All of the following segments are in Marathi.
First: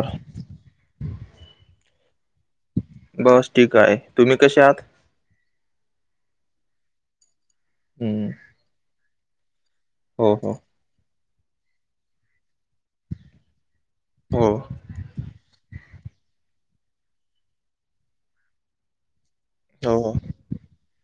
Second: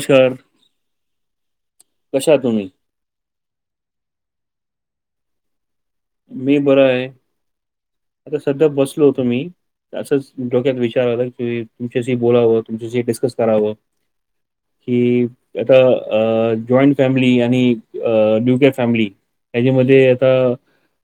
सर कशा आहात तुम्ही? बस ठीक आहे. तुम्ही कसे आहात? मी बरा आहे. हम्म. आता सध्या बसलो होतो मी असंच हो हो डोक्यात विचार आला की तुमच्याशी बोललावं, तुमच्याशी डिसकस करावं. हो कि आता अह जॉईंट फॅमिली आणि अह नूक्लिअर फॅमिली हो त्याच्यामध्ये आता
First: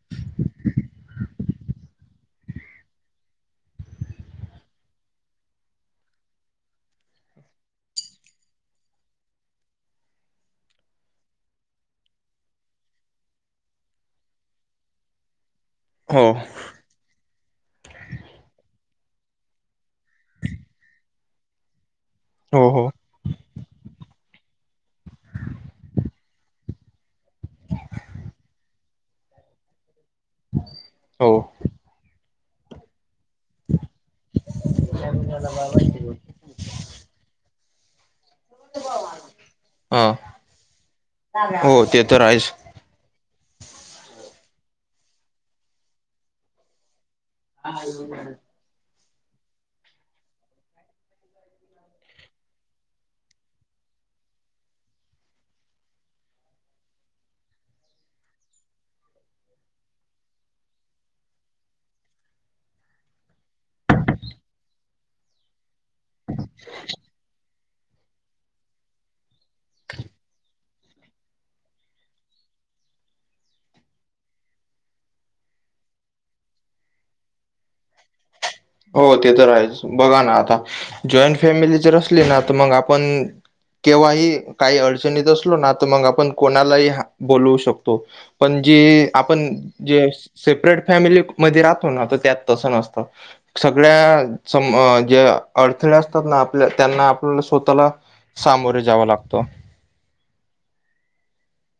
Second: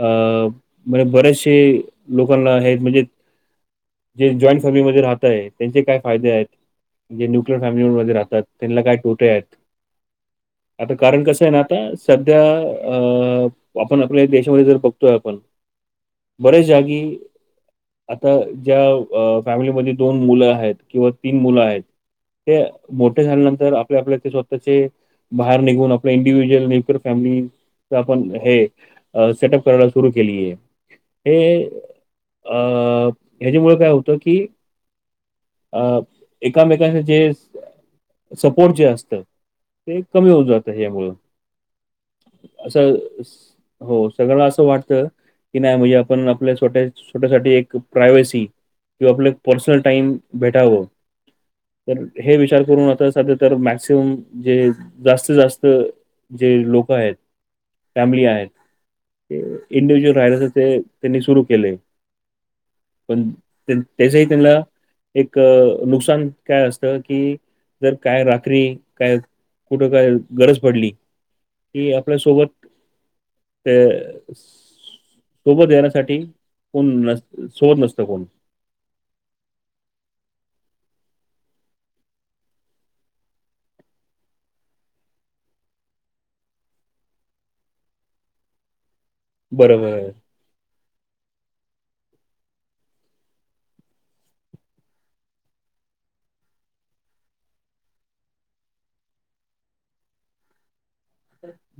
अह म्हणजे बऱ्याचसे लोकांना आहे म्हणजे जे जॉईंट फॅमिलीमध्ये राहतय त्यांचे काय फायदे आहेत? जे नूक्लिअर फॅमलीमध्ये राहतात त्यांना काय तोटे आहेत? आता कारण कसं आहे ना आता सध्या अह काम आपण आपल्या देशामध्ये जर बघतोय आपण हो. हो बरेच जागी आता ज्या अह फॅमिलीमध्ये दोन मुलं आहेत किंवा तीन मुलं आहेत त्या हो हो मो ठ झाल्यानंतर आपल्या आपल्या स्वतःचे बाहेर निघून आपल्या इंडिव्हिस्युअल नूक्लिअर फॅमिली तर आपण हे अह सेटअप करायला सुरू केली आहे. हो हे अह ह्याच्यामुळे काय होत की अह एकामेकांचें जे सपोर्ट जे असत ते हा कमी होऊन जात ह्यामुळे हो ते तर आहेच. तर स हो सगळ्यांना असं वाटत की नाही म्हणजे आपण आपल्या छोट्या स्वतः साठी एक प्रायवसी किंवा आपलं पर्सनल टाइम भेटावं तर हे विचार करून आता सध्या तर मॅक्सिमम जे जास्तीत जास्त जे लोक आहेत, फॅमिली आहेत ते इंडिव्हिड्युअल राहिले तर ते त्यांनी सुरु केलय पण त्याच ही त्यांना एक अह नुकसान काय असतं की जर काय रात्री काय कुठं काय गरज पडली कि आपल्या सोबत ते सोबत येण्यास साठी कोण न सोबत नसत कोण हो ते तर आहेच बघा ना आता. जॉईंट फॅमिली तर असली ना तर मग आपण केव्हाही काही अडचणीत असलो ना तर मग आपण कोणालाही बोलवू शकतो पण जी आपण बरोबर आहे. जे सेपरेट फॅमिली मध्ये राहतो ना तर त्यात तसं नसतं. सगळ्या सम ज्या अडथळे असतात ना आपल्या त्यांना आपल्याला स्वतःला सामोरे जाव लागत.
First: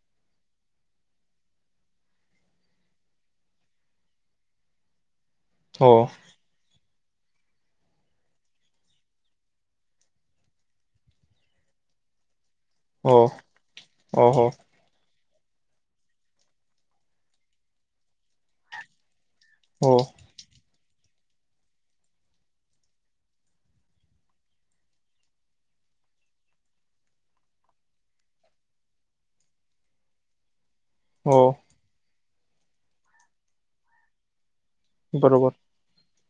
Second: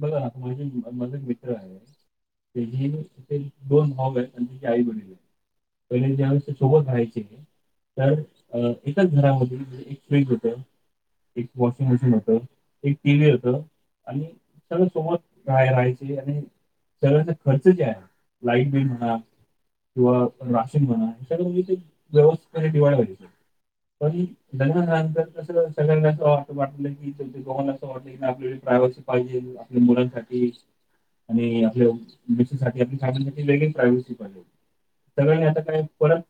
बघा ना माझे माझा एक मित्र आहे. त्याची, ते दोन भाऊ आहेत आणि त्याची आई वडील. हो पहिले ज सोबत राहायचे तर अ एकच घरामध्ये एक फ्रीझ होत. एक वॉशिंग मशीन होत, एक हो टीव्ही होत. आणि हो हो सगळ सोबत राहा राहायचे आणि सगळयांचा खर्च जे आहे, लाईट बिल म्हणा हो किंवा राशीन म्हणा हे सगळ व्यवस्तिथीत पणे हे डिव्हएड पायजे पण लग्न झाल्यानंतर असा सगळ्यांना असा वाटलं की दोगांना जसा वाटल की [unintelligible] प्रायवसी पायजे आपल्या मुलांसाठी आणि हो आपले मिस्सेससाठी [unintelligible] वेगलीच प्रायवसी पायजे, सगळ्यांनी बरोबर आता काय परत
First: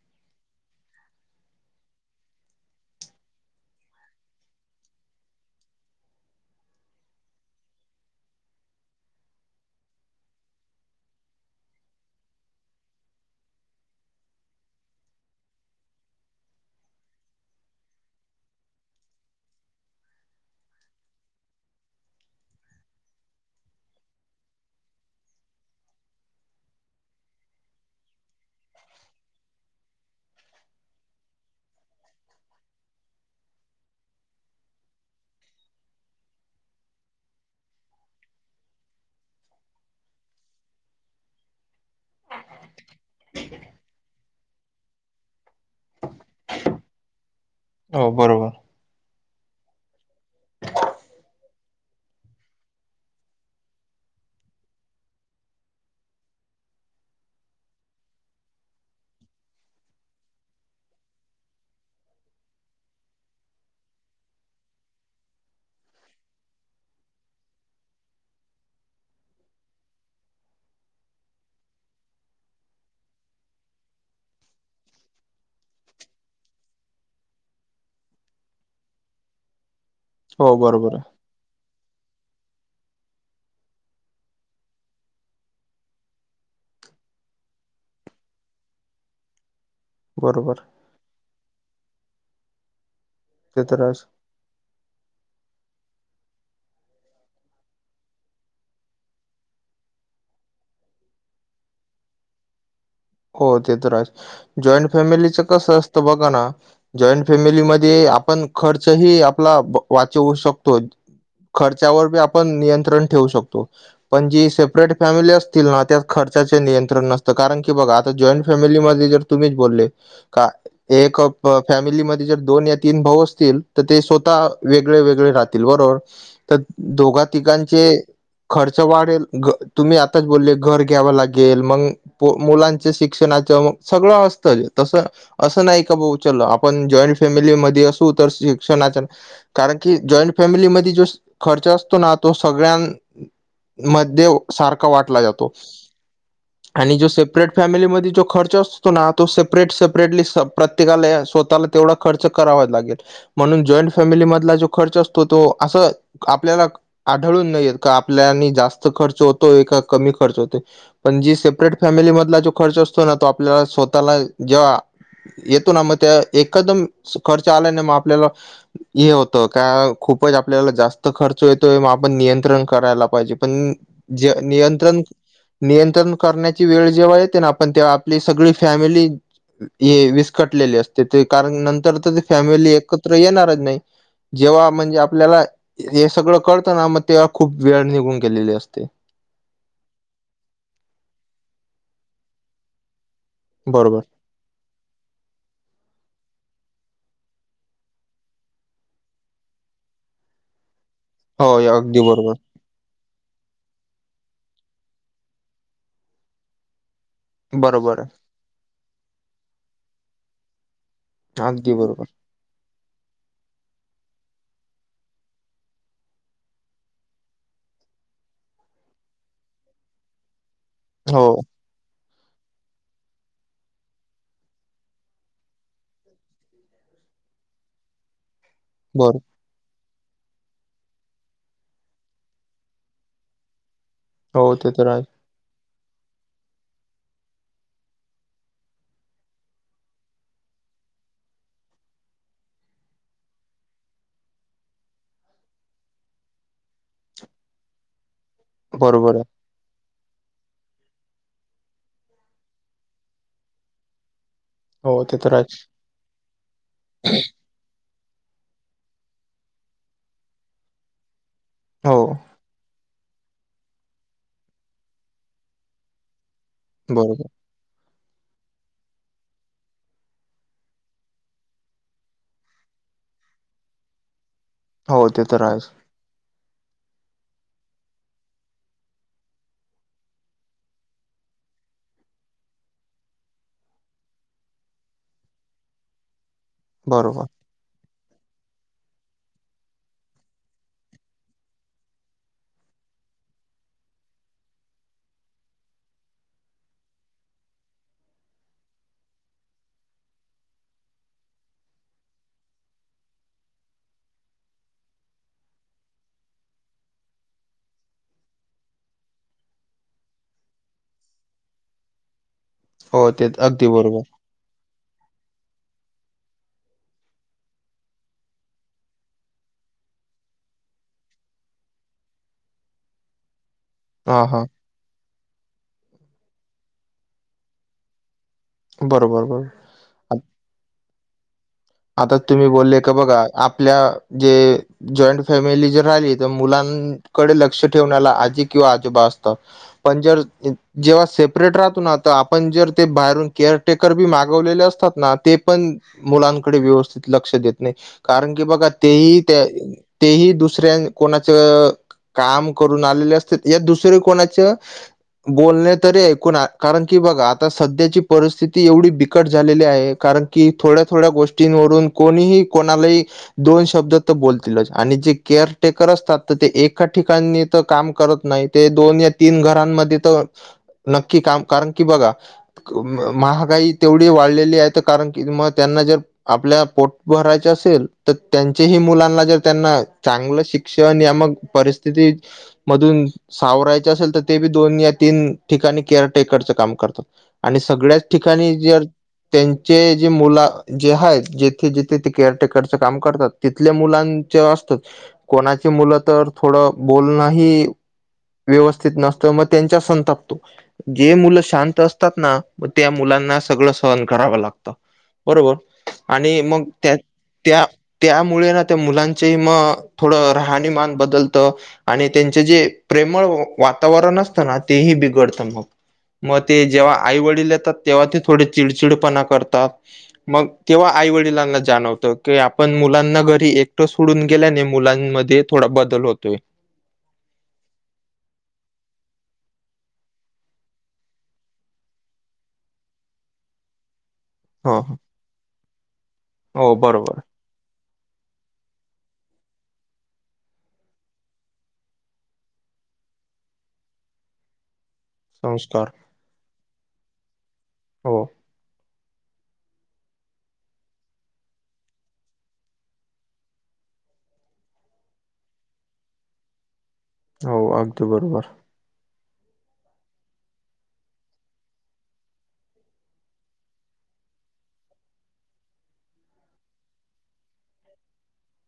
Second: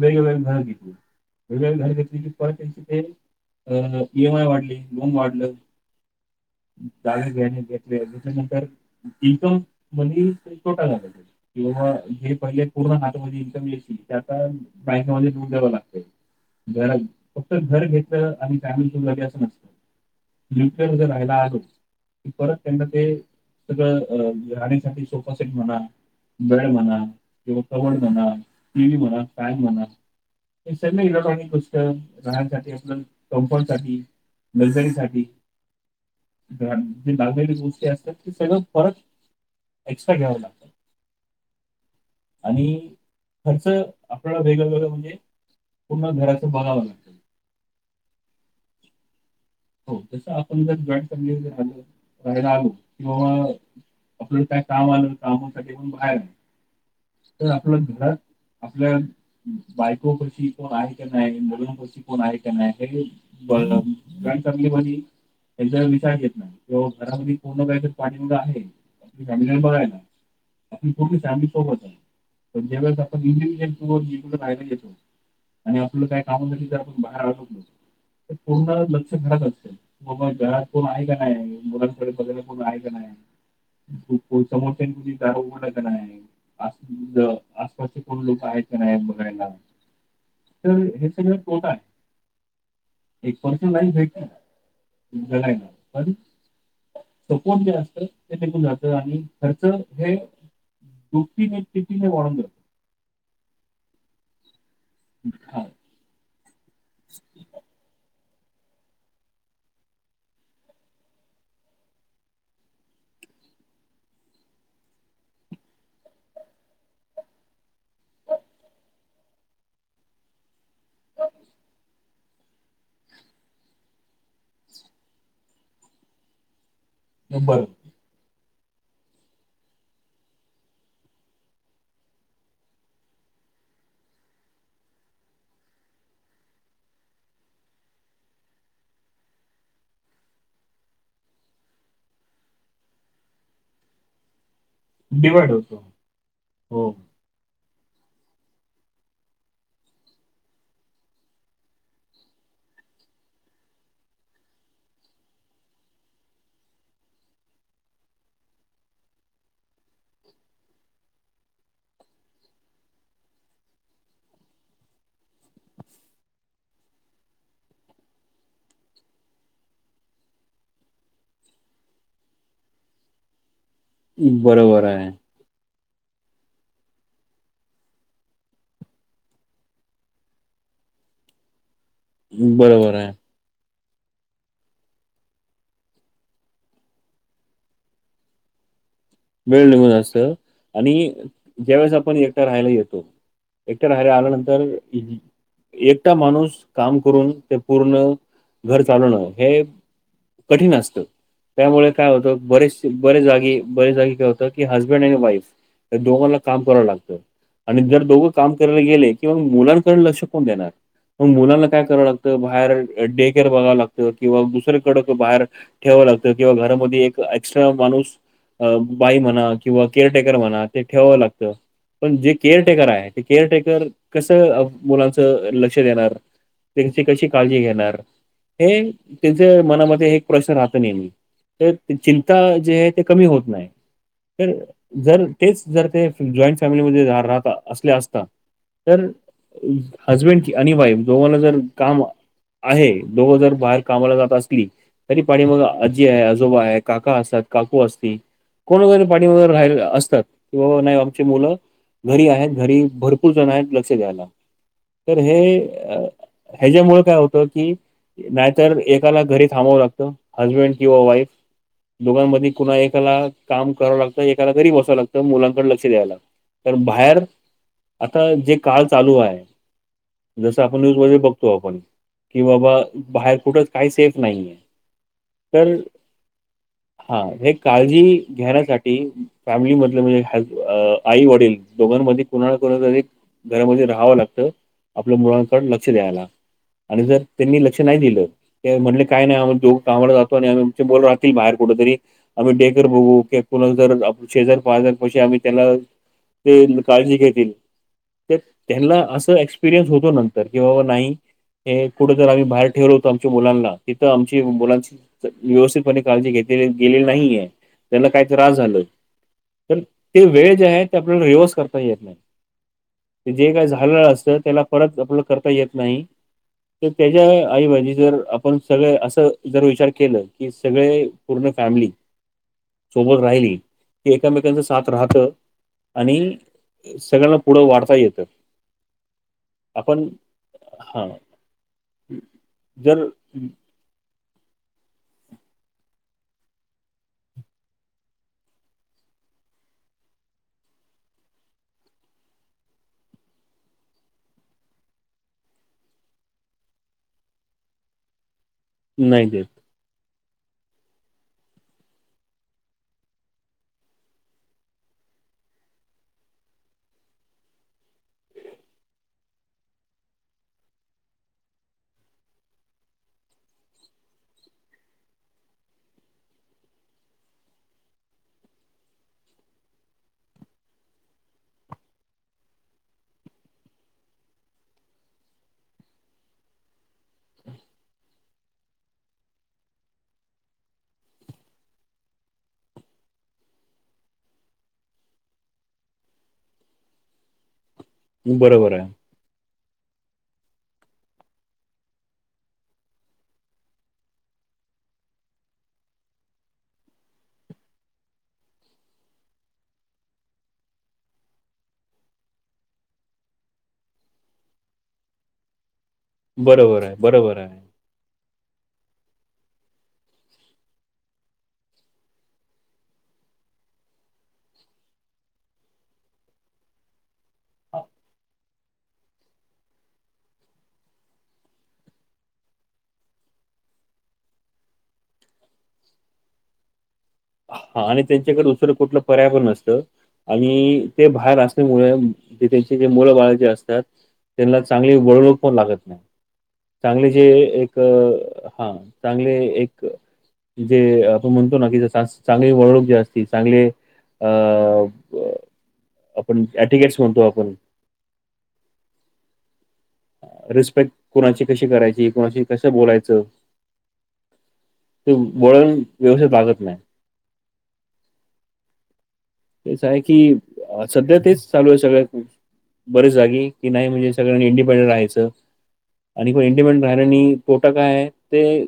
वेगळा वेगळा घर घेतला. वेगवेगळी घर घेतली की परत त्यांची ते अ ई एम ई वाढली, लोन वाढलं. जागे घ्या आणि [unintelligible] त्याच्यानंतर इन्कममध्ये तोटा झाला किंवा हे पहिले पूर्ण हातामध्ये इन्कम यायची त्याचा बँकामध्ये [unintelligible] द्यावं लागत घरा फक्त घर घेतलं आणि फॅमिली [unintelligible] झाली असं नसते हम्म कर्ज राहिल आजुन परत त्यांना ते सगळं अ राहण्यासाठी सोफासेट म्हणा बेड म्हणा किंवा कबड म्हणा टी व्ही म्हणा फॅन म्हणा. हे सगळ इलेक्ट्रॉनिक गोष्ट राहण्यासाठी आपण कम्फर्टसाठी लक्झरीसाठी. [unintelligible] जे लागलेली गोष्टी असतात ते सगळं परत एक्स्ट्रा घ्यावं ला आणि खर्च आपल्याला वेगळ वेगळं म्हणजे पूर्ण घराच बघावं लागेल. हो बरोबर. हो जस आपण जर जॉईंटॅ फँमेलीत राहायला आलो किंवा आपलं काय काम आलं, काम सगळे पण बाहेर तर आपलं घरात आपल्या बायकोपशी कोण आहे का नाय मुलांपशी कोण आहे का नाय हे [unintelligible] काय करली भाजी? एक जन विचारयचेेत तो घरामध्ये [unintelligible] [inaudible] पाणी आहे. आपल्या फॅमिलीला बघायला, आपली पूर्ण फॅमिली सोबत आहे पण ज्या वेळेस आपण [unintelligible] राहियला येतो. आणि आपलं काय कामासाठी जर आपण बाहेर आलत ना तर पूर्ण लक्ष घरात असत. की बाबा हो घरात कोन बरोबर आहे का नाय मु मुलांन सोबत कोण आहे का नाय, [unintelligible] समोरच्याची दार ओपन आहे का नाय. आ आसपास ज आसपासचे कोण लोक आहेत का नाय बघायला. बरोबर. तर हे सगळं खोटा ते तर आहेच [unintelligible] [inaudible] [unintelligible] [inaudible] सपोर्ट जे असत ते टिकून जात आणि खर्च हे दुपटीने तिपटिने वाढुन जातो. हो ते तर आहेच, जॉइन्ट फॅमिलीच हा कसं असतं बघा ना जॉइन्ट फॅमिलीमध्ये आपण खर्चही आपला ब वाचवू शकतो. खर्चावर बी आपण नियंत्रण ठेवू शकतो. पण जी सेपरेट फॅमिली असतील ना त्यात खर्चाचे नियंत्रण नसतं कारण कि की बघा आता जॉईंट फॅमिलीमध्ये जर तुम्हीच बोलले का एक प फॅमिलीमध्ये जर दोन या तीन भाऊ असतील तर ते स्वतः वेगळे वेगळे राह तीला बरोबर, तर दोघा बरोबर तिघांचे खर्च वाढेल, तुम्ही आताच बोलले घर घ्यावं लागेल मंग मुलांच्या शिक्षणाच सगळं असतं, तस असं नाही का, भाऊ चल आपण जॉईंट फॅमिलीमध्ये असू तर शिक्षणाच्या कारण की, जॉईंट फॅमिलीमध्ये जो खर्च असतो ना, तो सगळ्या मध्ये सारखा वाटला डिवाइड जातो होतो हो आणि जो सेपरेट फॅमिलीमध्ये जो खर्च असतो ना, तो सेपरेट, सेपरेटली प्रत्येकाला स्वतःला तेवढा खर्च करावा लागेल, म्हणून जॉईंट फॅमिली मधला जो खर्च असतो तो असं आपल्याला आढळून नाहीे येत का, आपल्या जास्त खर्च होतोय का कमी खर्च होतोय, पण जी सेपरेट फॅमिली मधला जो खर्च असतो ना, तो आपल्याला स्वतःला जेव्हा येतो ना, मग त्या एखदम खर्च आला नाही मग, आपल्याला हे होतं का, खूपच आपल्याला जास्त खर्च येतोय, म आपण नियंत्रण करायला पाहिजे पण ज बरोबर नियंत्रण, आहे नियंत्रण करण्या ची वेळ जेव्हा येते ना, आपण तेव्हा आपली सगळी फॅमिली हे विस्कटलेले असते, ते कारण नंतर तर फॅमिली बरोबर आहे एकत्र येणारच नाही. जेव्हा म्हणजे आपल्याला हे सगळं कळत ना, मग तेव्हा खूप वेळ निघून गेलेली असते. वेळ निघून असते आणि ज्यावेळेस आपण एकटा राहायला येतो एकट्या बरोबर राहयला आल्यानंतर इजी एकटा माणूस काम करून ते पूर्ण घर चालवणं, हे कठीण असत, हो त्यामुळे अगदी काय बरोबर होतं बरेच बरेच जागी, बरेच जागी काय होतय की, हसबंड आणि वाईफ या दोघांला काम करावं लागतं. आणि बरोबर जर आहे दोघं काम करायला गेले कि, मग मुलांकडून लक्ष कोण देणार, मग मुलांना अगदी काय करावं बरोबर लागतं तर बाहेर टेकर बघावं लागतं किंवा दुसर्याकडं बाहेर ठेवाव लागतं किंवा घरामध्ये एक एक्स्ट्रा माणूस अ बाई म्हणा किंवा केअरटेकर म्हणा, ते ठेवावं हो लागतं. पण जे केअर टेकर आहे, ते केअर टेकर कसं मुलांचं लक्ष देणार? त्यांची कशी काळजी घेणार? हे बरो त्यां च मनामध्ये एक प्रश्न राहत नेहमी, तर चिंता जे आहे ते कमी होत नाही. तर हो ते आहे जर, तेच जर ते जॉईंट फॅमिलीमध्ये राहता असले असता पण हजबेंड की आणि वाईफ जो जर काम आहे, दोघं जर बाहेर कामाला जात असतील तरी पाणी मग आजी आहे, आजोबा आहे, काका आसतात, काकू असतील कोण वगैरे, बरोबर आहे पाणी वगैरे राहि असतात. कि बाबा नाही आमचे मुलं घरी आहेत, घरी भरपूर जण आहेत लक्ष द्यायला. हो ते तर आहेच. हे अ ह्याच्यामुळ काय होतं की नाहीतर, एकाला घरी थांबावं लागत, हसबेंड किंवा वाईफ हो, दोघांमधी कुन्हा एकाला काम करावं लागतं, एकाला घरी बसावं लागतं, मुलांकडे लक्ष द्याव लागत. तर बाहेर बरोबर. आता जे काळ चालू आहे. जसं आपण न्यूज मधे बघतो आपण की, बाबा बाहेर कुठे काही सेफ नाहीये. हो, ते तर आहेच. हा हे काळजी घेण्यासाठी फॅमिली मधले म्हणजे, आई वडील दोघांमध्ये कुणाला कुणा एक घरामध्ये राहावं लागतं, आपल्या मुलांकड लक्ष द्यायला आणि जर बरोबर. त्यांनी लक्ष नाही दिलं, त्यांनी म्हणल काय नाही आमच दोघ कामाला जातो आणि आम्ही आम राहतील बाहेर कुठ तरी आम्ही डेकर बघू ते पोरांना जर शेजार पाजार पशी आम्ही त्याला ते काळजी घेतील. ते त्यांना असं एक्सपिरियन्स होतो नंतर कि नाही हे कुठं जर आम्ही बाहेर ठेवलं होतो, आमच्या मुलांना तिथं आमची मुलांची व्यवस्थितपणे काळजी घेतली गेलेली नाहीये. त्याला काही त्रास झाल, तर ते वेळ जे आहे ते आपल्याला रिव्हर्स करता येत नाही. हो ते जे काय अगदी बरोबर. झालेलं असतं, त्याला परत अपलोड करता येत नाही. तर त्याच्या आईबाजी जर आपण सगळे, असं जर विचार केलं की, सगळे पूर्ण फॅमली सोबत राहिली की, हां, हां. एकामेकास साथ राहत आणि सगळ्यांना पुढं वाढता येतं. बरोबर बरं. आपण हा. आता तुम्ही बोलले का जर बघा? आपल्या जे जॉईंट फॅमिली जर राहिली, तर मुलांकडे लक्ष ठेवण्याला आजी किंवा आजोबा असतात. पण जर जेव्हा सेपरेट राहतो ना, तर आपण जर ते बाहेरून केअर टेकर बी मागवलेले असतात ना, ते पण मुलां कडे व्यवस्थित लक्ष देत नाही. कारण की बघा तेही नाही त्या देत तेही दुसऱ्या कोणाच काम करून आलेले असतेत, या दुसरे कोणाच बोलणे तरी ऐकून हाय कारण की, बघा आता सध्याची परिस्थिती एवढी बिकट झालेली आहे कारण कि थोड्या थोड्या गोष्टींवरून कोणीही, कोणालाही दोन शब्द तर बोलतीलच आणि जे केअर टेकर असतात, तर ते एका ठिकाणी तर, काम करत नाहीत. ते दोन या तीन घरांमध्ये तर नक्की काम, कारण की, बघा महागाई तेवढी वाढलेली आहे, ते कारण की मग त्यांना जर आपल्या पोट भरायचे असेल, तर त्यांचेही मुलांना जर, त्यांना चांगलं शिक्षण या मग परिस्थिती मधून सावरायचे असेल, तर ते बी दोन या तीन ठिकाणी केअर टेकरचं काम करतात. आणि सगळ्याच ठिकाणी बरोबर जर, आहे त्यांचे जे मुला जे हायेत, जेथे जिथे ते केअरटेकरच काम करतात, तिथल्या मुलांचे असतात. कोणाची मुलं तर थोडं बोलणंही व्यवस्थित नसतं, मग त्यांच्या संतापतो. जे मुलं शांत असतात ना, म त्या मुलांना सगळं सहन करावं लागतं. बरोबर आणि मग बरोबर त्या आहे बरोबर आहे त्या त्यामुळे ना, त्या मुलांचेही मग थोडं राहणीमान बद्दलत. आणि त्यांचे जे प्रेमळ वातावरण असतं ना, तेही बिघडतं मग. मग ते जेव्हा आई वडील येतात, तेव्हा ते थोडे चिडचिडपणा करतात. मग तेव्हा आई वडिलांना जाणवतं की, आपण मुलांना घरी एकटं सोडून गेल्याने मुलांमध्ये थोडा बदल होतोय. हा आणि त्यांच्याकडे दुसर कुठलं पर्याय पण नसतं. आणि ते बाहेर असल्यामुळे ते त्यांचे मुलंबाळ जे असतात त्यांनाला हो चांगले वळनुक पणं लागत नाही. हो चांगले बरोबर जे एक क हा. चांगले एक जे आपण म्हणतो ना की, जस आज चांगली वळणूक जी असती, चांगले अ संस्कार. आपण ॲटिगेट्स म्हणतो आपण. हो. रिस्पेक्ट कुणाची कशी करायची? कुणाशी कस बोलायचं? ते वळण व्यवस्थित लागत नाही. हो अगदी बरोबर. तेच आहे की, सध्या तेच चालू आहे सगळ्यात बरेच जागी की नाही म्हणजे सगळ्यांनी इंडिपेंडेंट राहायचं. आणि पण इंडिपेंडंट राहिल्यानी पोटा काय आहे ते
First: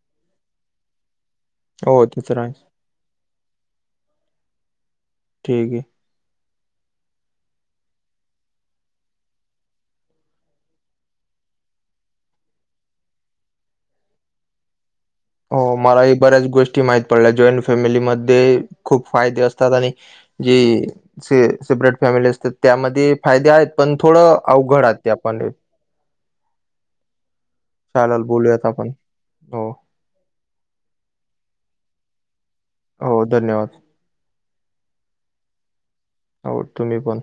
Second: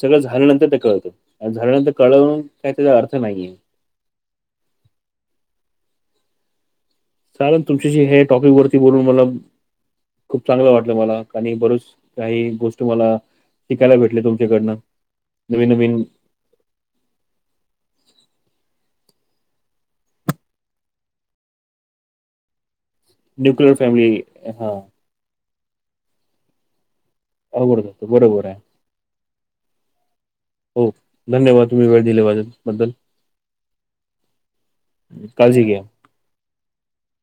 सगळं झाल्यानंतर ते कळतं आणि झाल्यानंतर हो ते तर कळवून आहेच. काय त्याचा अर्थ नाहीये. ठीक आहे. चालंन तुमच्याशी हे टॉपिक वरती बोलून मला खूप चांगलं वाटलं मला आणि बरच काही गोष्ट मला शिकायला भेटले तुमच्याकडनं. हो नवीन नवीन मलाही बऱ्याच गोष्टी माहित पडल्या, जॉईंट फॅमिलीमध्ये खूप फायदे असतात आणि जी सेपरेट फॅमिली असतात त्यामध्ये फायदे आहेत, न्युक्लिअर पण फॅमिली थोडं हा अवघड आहेत. ते आपाले अवघड जातो चालल बरोबर आहे बोलूयात आपण, हो.. हो धन्यवाद वेळ तुम्हीं दिल्याबदल, दिल्याबद्दल. हो धन्यवाद. काळजी घ्या. हो तुम्ही पण.